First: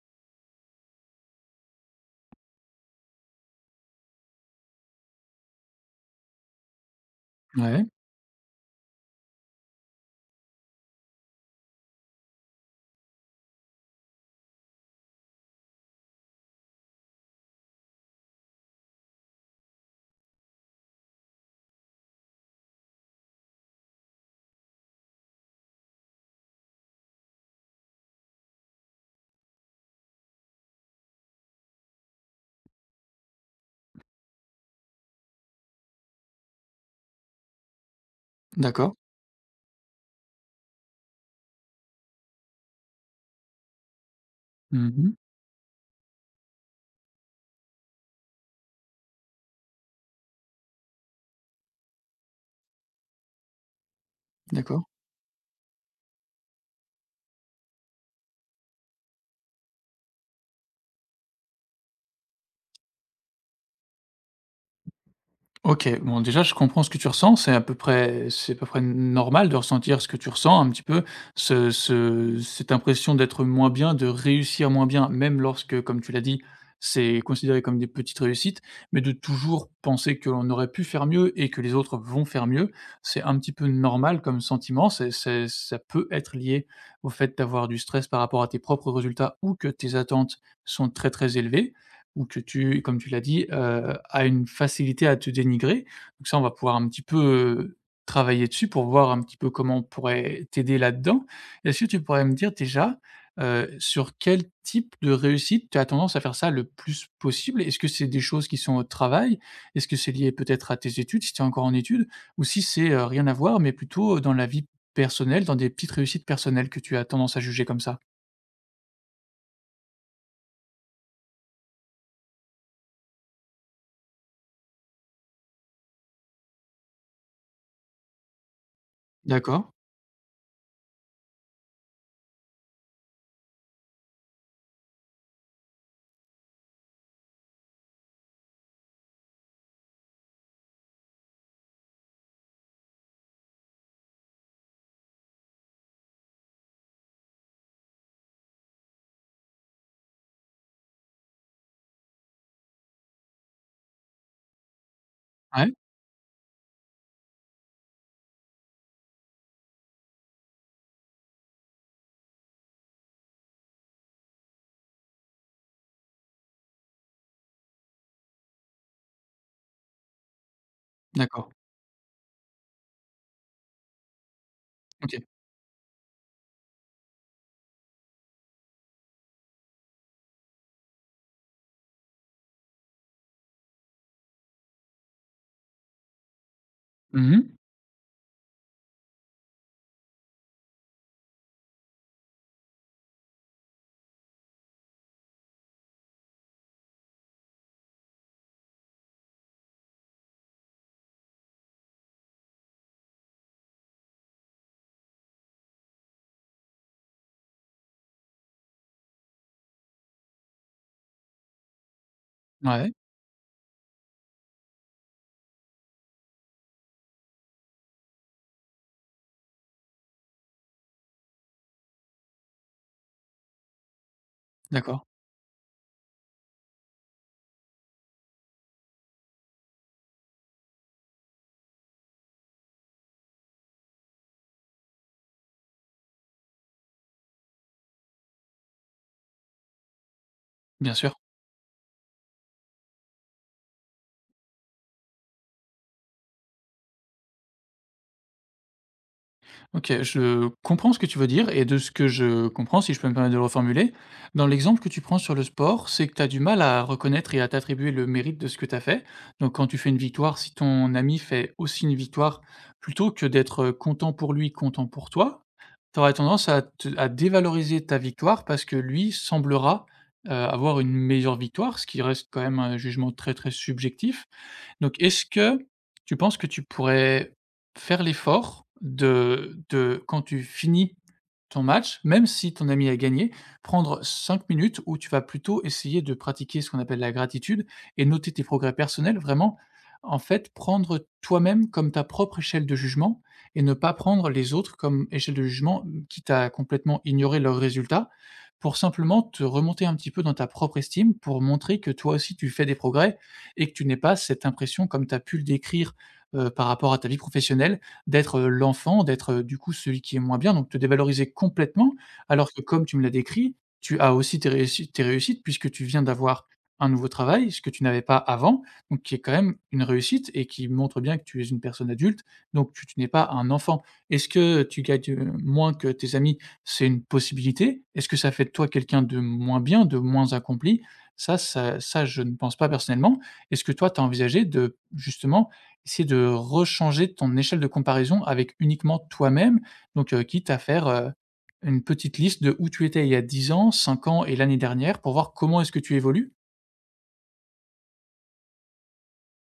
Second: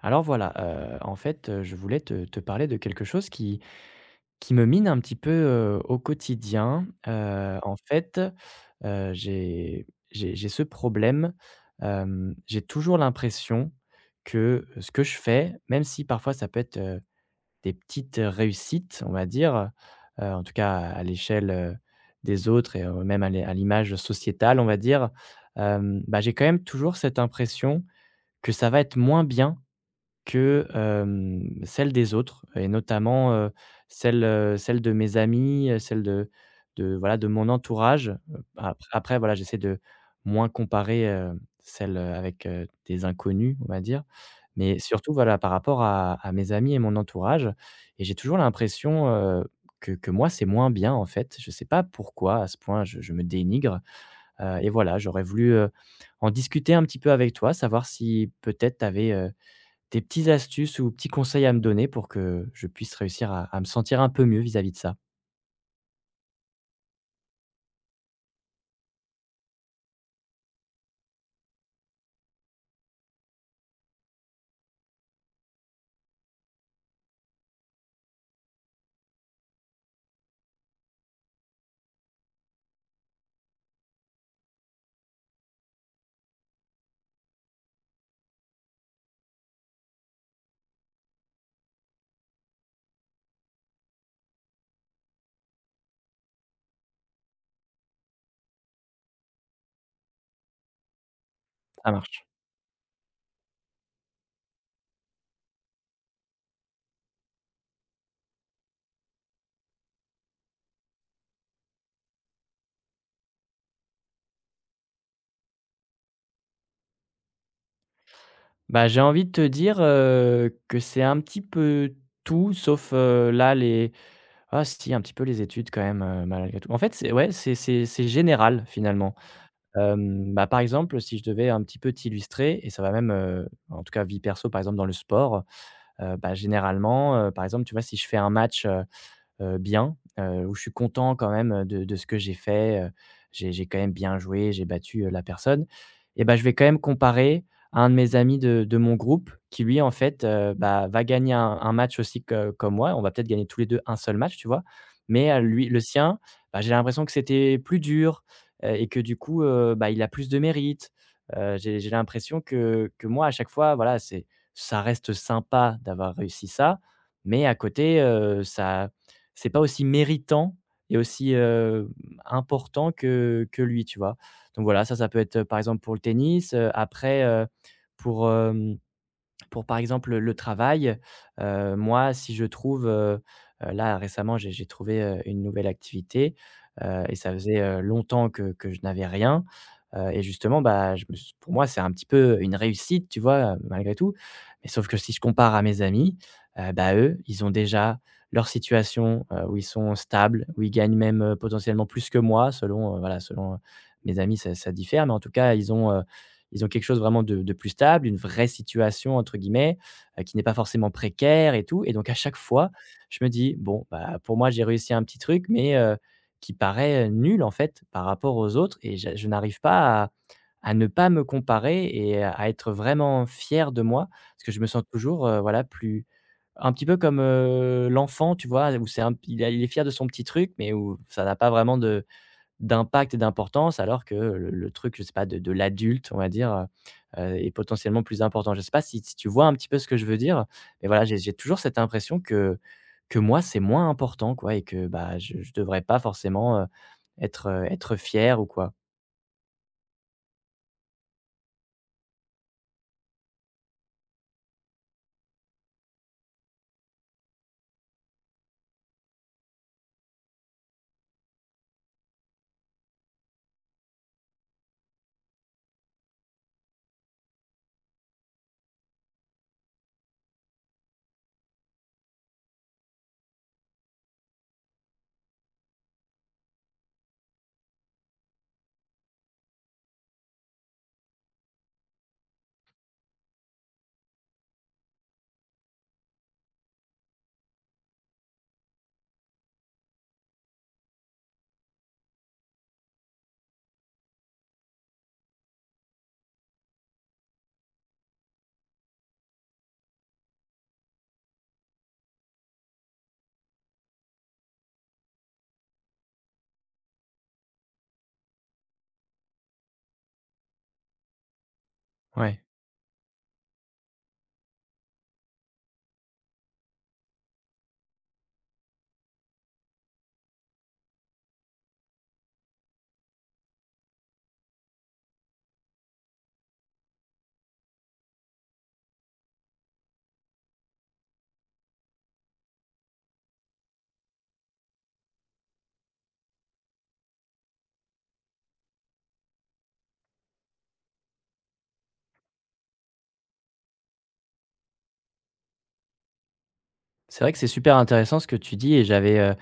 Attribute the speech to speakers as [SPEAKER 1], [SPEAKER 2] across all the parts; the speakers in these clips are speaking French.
[SPEAKER 1] Alors voilà, en fait, je voulais te parler de quelque chose qui me mine un petit peu, au quotidien. En
[SPEAKER 2] Ouais,
[SPEAKER 1] fait, j'ai ce problème, j'ai toujours l'impression que ce que je fais, même si parfois ça peut être, des petites réussites, on va dire, en tout cas à l'échelle, des autres et même à l'é à l'image sociétale, on va dire, bah, j'ai quand même toujours cette impression que ça va être moins bien que, celles des autres et notamment, celles, celles de mes amis, celles de voilà, de mon entourage, ap
[SPEAKER 2] d'accord.
[SPEAKER 1] après voilà, j'essaie de moins comparer, celles, avec, des inconnus, on va dire, mais surtout
[SPEAKER 2] Mmh.
[SPEAKER 1] voilà, par rapport à mes amis et mon entourage et j'ai toujours l'impression, que moi, c'est moins bien, en fait. Je ne sais pas pourquoi à ce point je me dénigre, et
[SPEAKER 2] D'accord.
[SPEAKER 1] voilà, j'aurais voulu, en discuter un petit peu avec toi, savoir si peut-être tu avais, des petites astuces ou petits conseils à me donner pour que je puisse réussir à me sentir un peu mieux vis-à-vis de ça?
[SPEAKER 2] OK, bon déjà je comprends ce que tu ressens, c'est à peu près normal de ressentir ce que tu ressens un petit peu, ce ce cette impression d'être moins bien, de réussir moins bien, même lorsque, comme tu l'as dit, c'est considéré comme des petites réussites, mais de toujours penser que l'on aurait pu faire mieux et que les autres vont faire mieux. C'est un petit peu normal comme sentiment, c'est ça peut être lié au fait d'avoir du stress par rapport à tes propres résultats ou que tes attentes sont très, très élevées. Ou que tu comme tu l'as dit, a une facilité à te dénigrer. Donc ça, on va pouvoir un petit peu, heu, travailler dessus pour voir un petit peu comment on pourrait t'aider là-dedans. Est-ce que
[SPEAKER 1] Ça
[SPEAKER 2] tu pourrais
[SPEAKER 1] marche.
[SPEAKER 2] me dire déjà, sur quel type de réussite tu as tendance à faire ça le plus possible? Est-ce que c'est des choses qui sont au travail? Est-ce que c'est lié peut-être à tes études, si tu es encore en études? Ou si c'est, rien à voir, mais plutôt, dans la vie personnelle, dans des petites réussites personnelles que tu as tendance à juger comme ça?
[SPEAKER 1] Bah, j'ai envie de te dire, que c'est un petit peu tout sauf, là les ah si, un petit peu les études quand même, malgré tout. En fait, c'est ouais, c'est général finalement.
[SPEAKER 2] D'accord.
[SPEAKER 1] Bah, par exemple, si je devais un petit peu t'illustrer et ça va même, en tout cas vie perso, par exemple dans le sport, bah, généralement, par exemple, tu vois, si je fais un match, bien, où je suis content quand même de ce que j'ai fait, j'ai quand même bien joué, j'ai battu, la personne et ben je vais quand même comparer à un de mes amis de mon groupe qui lui, en fait, bah, va gagner un match aussi que comme moi. On va peut-être gagner tous les deux un seul match, tu vois? Mais, lui
[SPEAKER 2] Ouais,
[SPEAKER 1] le sien, bah, j'ai l'impression que c'était plus dur, et que du coup, bah, il a plus de mérite. J'ai l'impression que moi, à chaque fois, voilà, c'est ça reste sympa d'avoir réussi ça, mais à côté, ça c'est pas aussi méritant et aussi,
[SPEAKER 2] d'accord.
[SPEAKER 1] important que lui, tu vois? Donc voilà, ça peut
[SPEAKER 2] OK.
[SPEAKER 1] être, par exemple, pour le tennis, après, pour, hem pour par exemple, le travail, moi, si je trouve, là récemment, j'ai trouvé, une nouvelle activité, et ça
[SPEAKER 2] Mmh.
[SPEAKER 1] faisait, longtemps que je n'avais rien, et justement, bah, je me s pour moi, c'est un petit peu une réussite, tu vois, malgré tout. Mais sauf que si je compare à mes amis, bah, eux, ils ont déjà leur situation, où ils sont stables, où ils gagnent même, potentiellement plus que moi selon, voilà, selon, mes amis, ça diffère, mais en tout cas, ils ont quelque chose vraiment de plus stable, une «vraie situation» entre guillemets, qui n'est pas forcément précaire et tout et donc à chaque fois,
[SPEAKER 2] Ouais,
[SPEAKER 1] je me dis: «Bon, bah, pour moi, j'ai réussi un petit truc mais qui paraît, nul en fait par rapport aux autres» et je n'arrive pas à à ne pas me comparer et à être vraiment fier de moi. Parce que je me sens
[SPEAKER 2] d'accord.
[SPEAKER 1] toujours, voilà, plus un petit peu comme, l'enfant, tu vois? Où c'est un il est fier de son petit truc mais où ça n'a pas vraiment de d'impact et d'importance, alors que le truc, je sais pas, de l'adulte, on va dire, est potentiellement plus important. Je sais pas si tu vois un petit peu ce que je veux dire? Mais
[SPEAKER 2] Bien
[SPEAKER 1] voilà,
[SPEAKER 2] sûr.
[SPEAKER 1] j'ai toujours cette impression que moi, c'est moins important, quoi et que, bah, je devrais pas forcément, être, être fier ou quoi.
[SPEAKER 2] OK, je comprends ce que tu veux dire et de ce que je comprends, si je peux me permettre de le reformuler, dans l'exemple que tu prends sur le sport, c'est que tu as du mal à reconnaître et à t'attribuer le mérite de ce que tu as fait. Donc quand tu fais une victoire, si ton ami fait aussi une victoire, plutôt que d'être, content pour lui, content pour toi, tu aurais tendance à te à dévaloriser ta victoire parce que lui semblera, avoir une meilleure victoire, ce qui reste quand même un jugement très, très subjectif. Donc est-ce que tu penses que tu pourrais faire l'effort de quand tu finis ton match, même si ton ami a gagné, prendre 5 minutes où tu vas plutôt essayer de pratiquer ce qu'on appelle la gratitude et noter tes progrès personnels, vraiment, en fait, prendre toi-même comme ta propre échelle de jugement et ne pas prendre les autres comme échelle de jugement, quitte à complètement ignorer leurs résultats, pour simplement te remonter un petit peu dans ta propre estime, pour montrer que toi aussi tu fais des progrès et que tu n'aies pas cette impression, comme tu as pu le décrire, par rapport à ta vie professionnelle, d'être, l'enfant, d'être, du coup, celui qui est moins bien, donc te dévaloriser complètement.
[SPEAKER 1] Ouais.
[SPEAKER 2] Alors que comme tu me l'as décrit, tu as aussi tes réussi tes réussites puisque tu viens d'avoir un nouveau travail, ce que tu n'avais pas avant, donc qui est quand même une réussite et qui montre bien que tu es une personne adulte, donc tu n'es pas un enfant. Est-ce que tu gagnes, moins que tes amis? C'est une possibilité. Est-ce que ça fait de toi quelqu'un de moins bien, de moins accompli? Ça, je ne pense pas personnellement, est-ce que toi, tu as envisagé de justement essayer de rechanger ton échelle de comparaison avec uniquement toi-même? Donc, quitte à faire, une petite liste de où tu étais il y a 10 ans, 5 ans et l'année dernière pour voir comment est-ce que tu évolues?
[SPEAKER 1] C'est vrai que c'est super intéressant ce que tu dis et j'avais,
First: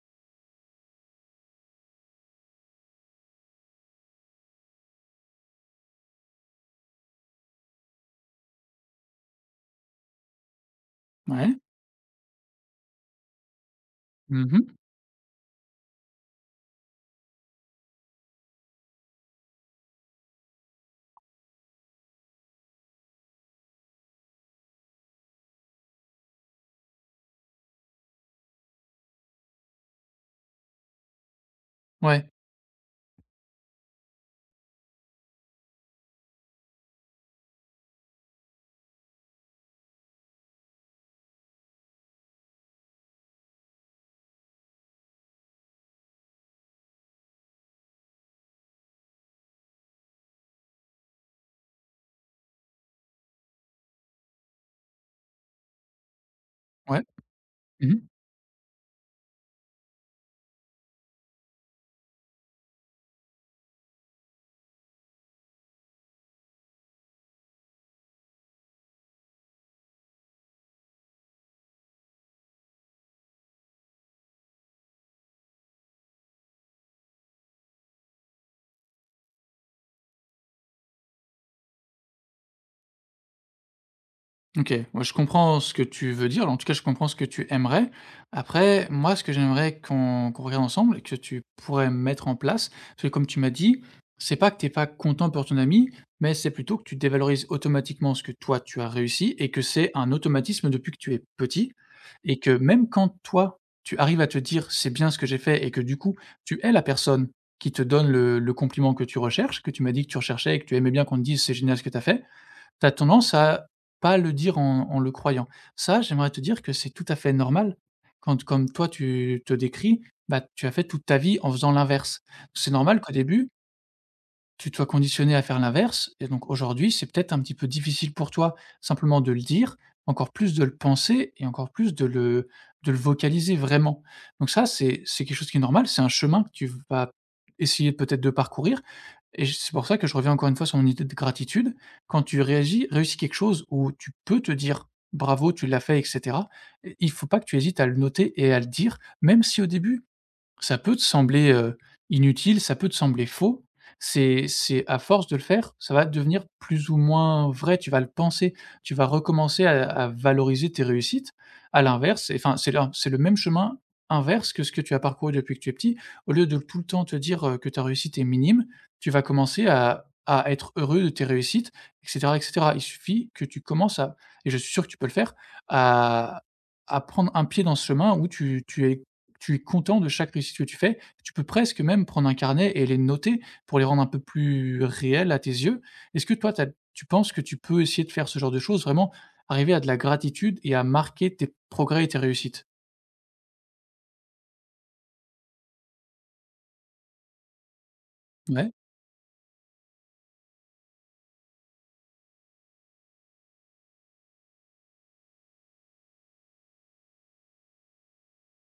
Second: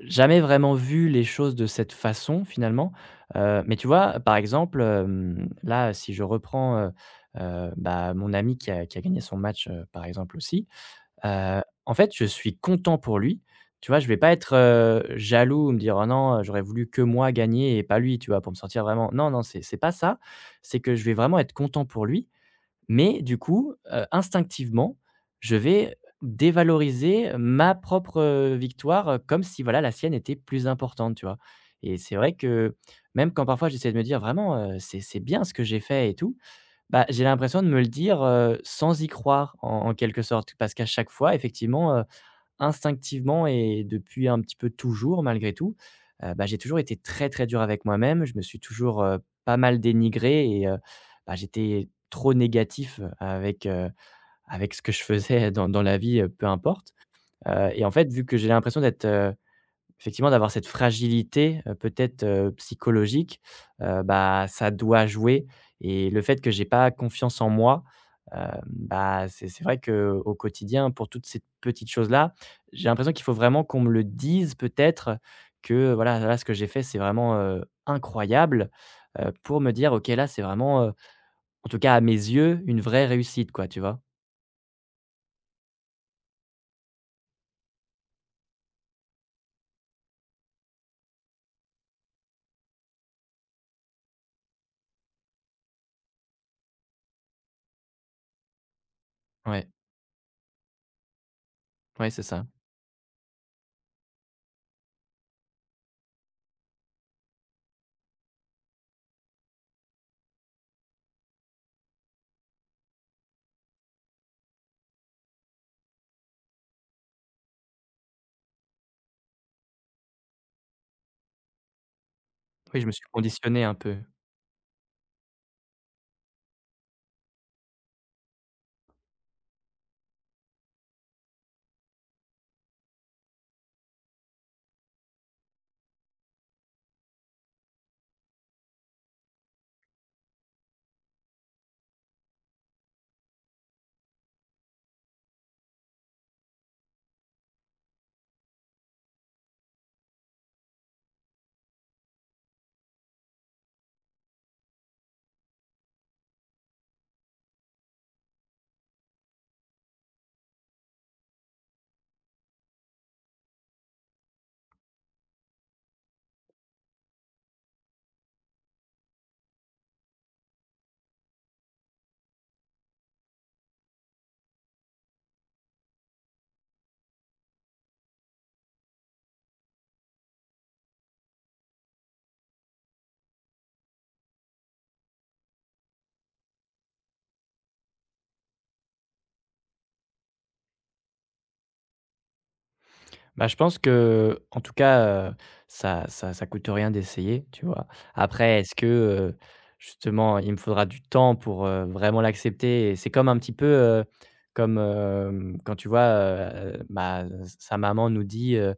[SPEAKER 1] jamais vraiment vu les choses de cette façon finalement, mais tu vois, par exemple, là, si je reprends, bah, mon ami qui a gagné son match, par exemple aussi,
[SPEAKER 2] Ouais.
[SPEAKER 1] en fait, je suis content pour lui, tu vois? Je vais pas être,
[SPEAKER 2] Mmh.
[SPEAKER 1] jaloux ou me dire: «Oh non, j'aurais voulu que moi gagner et pas lui», tu vois? Pour me sentir vraiment non, non, c'est pas ça, c'est que je vais vraiment être content pour lui mais du coup, instinctivement, je vais dévaloriser ma propre, victoire, comme si voilà la sienne était plus importante, tu vois? Et c'est
[SPEAKER 2] Ouais.
[SPEAKER 1] vrai que même quand parfois j'essaie de me dire: «Vraiment, c'est bien ce que j'ai fait et tout», bah, j'ai l'impression de me le dire, sans y croire en quelque sorte. Parce qu'à chaque fois effectivement, instinctivement et depuis un petit peu toujours malgré tout, bah, j'ai toujours été très, très dur avec moi-même. Je me suis toujours, pas mal dénigré et bah, j'étais trop négatif, avec, avec ce que je faisais dans la vie, peu importe.
[SPEAKER 2] Ouais.
[SPEAKER 1] Et en
[SPEAKER 2] Mmh.
[SPEAKER 1] fait, vu que j'ai l'impression d'être, effectivement, d'avoir cette fragilité, peut-être, psychologique, bah, ça doit jouer et le fait que j'ai pas confiance en moi, bah, c'est vrai que au quotidien, pour toutes ces petites choses-là, j'ai l'impression qu'il faut vraiment qu'on me le dise peut-être que voilà, là, ce que j'ai fait, c'est vraiment, incroyable, pour me dire: «OK, là, c'est vraiment, en tout cas à mes yeux, une vraie réussite», quoi, tu vois?
[SPEAKER 2] OK, ouais, je comprends ce que tu veux dire, en tout cas, je comprends ce que tu aimerais. Après, moi, ce que j'aimerais qu'on regarde ensemble et que tu pourrais mettre en place, parce que comme tu m'as dit, c'est pas que t'es pas content pour ton ami, mais c'est plutôt que tu dévalorises automatiquement ce que toi, tu as réussi et que
[SPEAKER 1] Ouais,
[SPEAKER 2] c'est un automatisme depuis que tu es petit
[SPEAKER 1] ouais, c'est
[SPEAKER 2] et
[SPEAKER 1] ça.
[SPEAKER 2] que même quand toi, tu arrives à te dire: «C'est bien ce que j'ai fait» et que du coup, tu es la personne qui te donne le compliment que tu recherches, que tu m'as dit que tu recherchais et que tu aimais bien qu'on te dise: «C'est génial ce que tu as fait», tu as tendance à pas le dire en le croyant. Ça, j'aimerais te dire que c'est tout à fait normal quand comme toi tu te décris, bah, tu as fait toute ta vie en faisant l'inverse. C'est
[SPEAKER 1] Oui, je me
[SPEAKER 2] normal
[SPEAKER 1] suis
[SPEAKER 2] qu'au début,
[SPEAKER 1] conditionné un peu.
[SPEAKER 2] tu te sois conditionné à faire l'inverse. Et donc aujourd'hui, c'est peut-être un petit peu difficile pour toi simplement de le dire, encore plus de le penser et encore plus de de le vocaliser vraiment. Donc ça, c'est quelque chose qui est normal, c'est un chemin que tu vas essayer peut-être de parcourir. Et c'est pour ça que je reviens encore une fois sur mon idée de gratitude. Quand tu réagis, réussis quelque chose où tu peux te dire bravo, tu l'as fait, etc., il ne faut pas que tu hésites à le noter et à le dire, même si au début, ça peut te sembler, inutile, ça peut te sembler faux. C'est à force de le faire, ça va devenir plus ou moins vrai, tu vas le penser, tu vas recommencer à valoriser tes réussites. À l'inverse, et enfin, c'est la c'est le même chemin inverse que ce que tu as parcouru depuis que tu es petit. Au lieu de tout le temps te dire, que ta réussite est minime, tu vas commencer à être heureux de tes réussites et cetera et cetera. Il suffit que tu commences à et je suis sûr que tu peux le faire, à à prendre un pied dans ce chemin où tu tu es content de chaque réussite que tu fais. Tu peux presque même prendre un carnet et les noter pour les rendre un peu plus réels à tes yeux. Est-ce que toi, tu penses que tu peux essayer de faire ce genre de choses, vraiment arriver à de la gratitude et à marquer tes progrès et tes réussites?
[SPEAKER 1] Bah, je pense que, en tout cas, ça coûte rien d'essayer, tu vois? Après
[SPEAKER 2] Ouais.
[SPEAKER 1] est-ce que, justement, il me faudra du temps pour, vraiment l'accepter et c'est comme un petit peu, comme, quand tu vois, bah, sa maman nous dit, heu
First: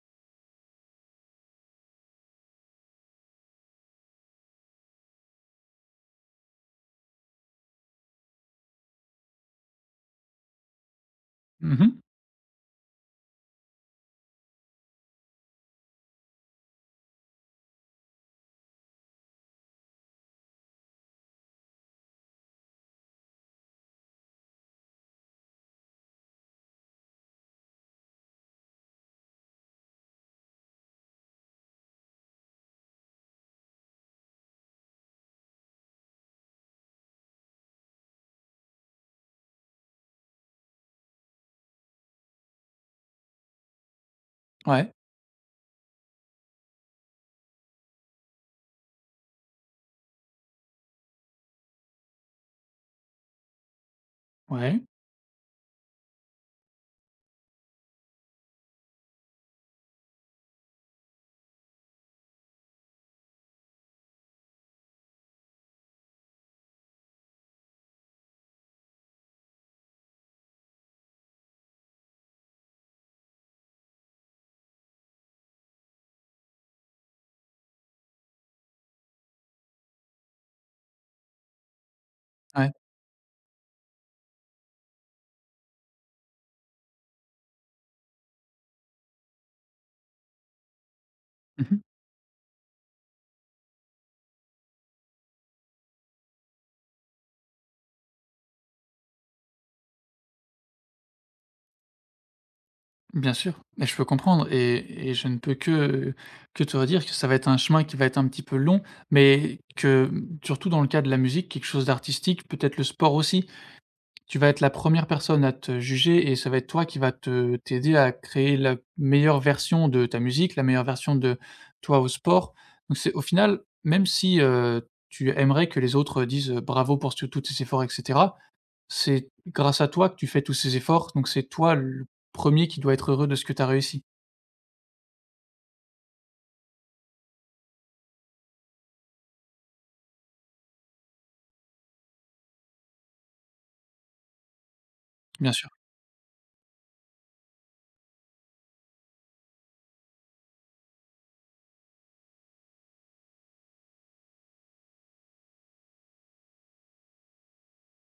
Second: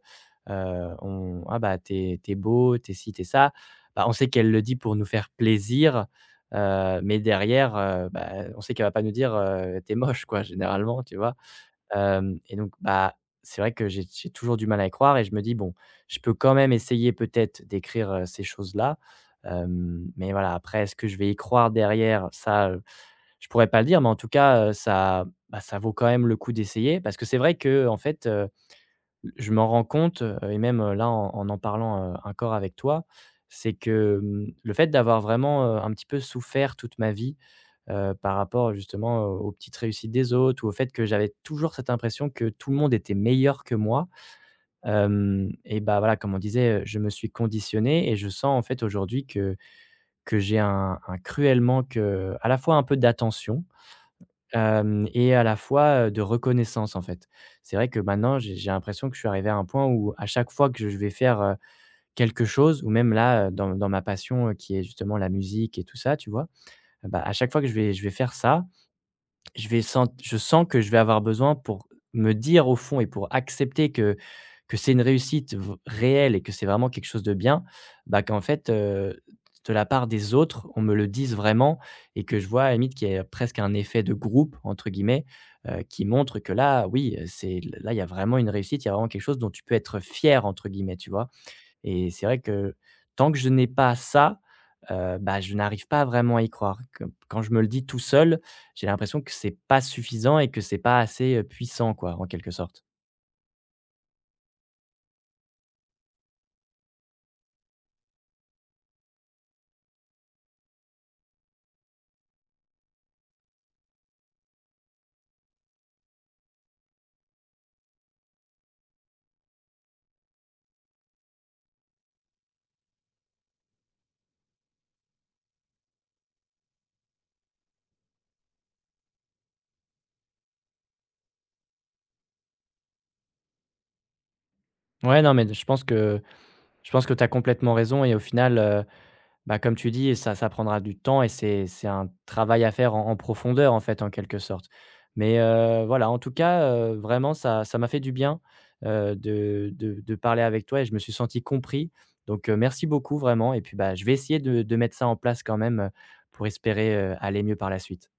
[SPEAKER 1] heu, on: «Ah bah, t'es, t'es beau, t'es ci, t'es ça». Bah, on sait qu'elle le dit pour nous faire plaisir, mais derrière, bah, on sait qu'elle va pas nous dire, «Tu moche», quoi, généralement, tu vois?
[SPEAKER 2] Mmh.
[SPEAKER 1] Hem et donc bah, c'est vrai que j'ai toujours du mal à y croire et je me dis: «Bon, je peux quand même essayer peut-être d'écrire, ces choses-là». Hem, mais voilà, après est-ce que je vais y croire derrière? Ça, je pourrais pas le dire, mais en tout cas, ça, bah, ça vaut quand même le coup d'essayer parce que c'est vrai que, en fait, je m'en rends compte, et même, là en parlant, encore avec toi, c'est que, mmh, le fait d'avoir vraiment, un petit peu souffert toute ma vie, par rapport justement aux petites réussites des autres ou au fait que j'avais toujours cette impression que tout le monde était meilleur que moi.
[SPEAKER 2] Ouais.
[SPEAKER 1] Hem et bah, voilà, comme on disait, je me suis conditionné et je sens en fait aujourd'hui que j'ai un cruel manque, à la fois un peu d'attention,
[SPEAKER 2] Ouais.
[SPEAKER 1] hem et à la fois, de reconnaissance, en fait. C'est vrai que maintenant j'ai l'impression que je suis arrivé à un point où à chaque fois que je vais faire, quelque chose ou même là, dans ma passion, qui est justement la musique et tout ça, tu vois? Bah, à chaque fois que je vais faire ça, je sens que je vais avoir besoin pour me dire au fond et pour accepter que c'est une réussite v réelle et que c'est vraiment quelque chose de bien, bah, qu'en fait, de la part des autres, on me le dise vraiment et que je vois à
[SPEAKER 2] Ouais.
[SPEAKER 1] la limite qu'il y a presque un «effet de groupe» entre guillemets, qui montre que là, oui, c'est là, il y a vraiment une réussite, il y a vraiment quelque chose dont tu peux être «fier» entre guillemets, tu vois?
[SPEAKER 2] Mmh.
[SPEAKER 1] Et c'est vrai que tant que je n'ai pas ça, bah, je n'arrive pas vraiment à y croire. Que quand je me le dis tout seul, j'ai l'impression que c'est pas suffisant et que c'est pas assez, puissant quoi, en quelque sorte.
[SPEAKER 2] Bien sûr. Mais je peux comprendre et je ne peux que te redire que ça va être un chemin qui va être un petit peu long, mais que, mmh, surtout dans le cas de la musique, quelque chose d'artistique, peut-être le sport aussi. Tu vas être la première personne à te juger et ça va être toi qui va te t'aider à créer la meilleure version de ta musique, la meilleure version de toi au sport. Donc c'est au final, même si, tu aimerais que les autres disent, «Bravo pour ce tous tes efforts» et cetera, c'est grâce à toi que tu fais tous ces efforts, donc c'est toi le premier qui doit être heureux de ce que tu as réussi,
[SPEAKER 1] Ouais, non, mais je pense que tu as complètement raison et au final, bah, comme tu dis, ça prendra du temps et c'est un travail à faire en profondeur, en fait, en quelque sorte. Mais
[SPEAKER 2] bien sûr.
[SPEAKER 1] voilà, en tout cas, vraiment ça m'a fait du bien, de parler avec toi et je me suis senti compris. Donc, merci beaucoup vraiment et puis, bah, je vais essayer de mettre ça en place quand même, pour espérer, aller mieux par la suite.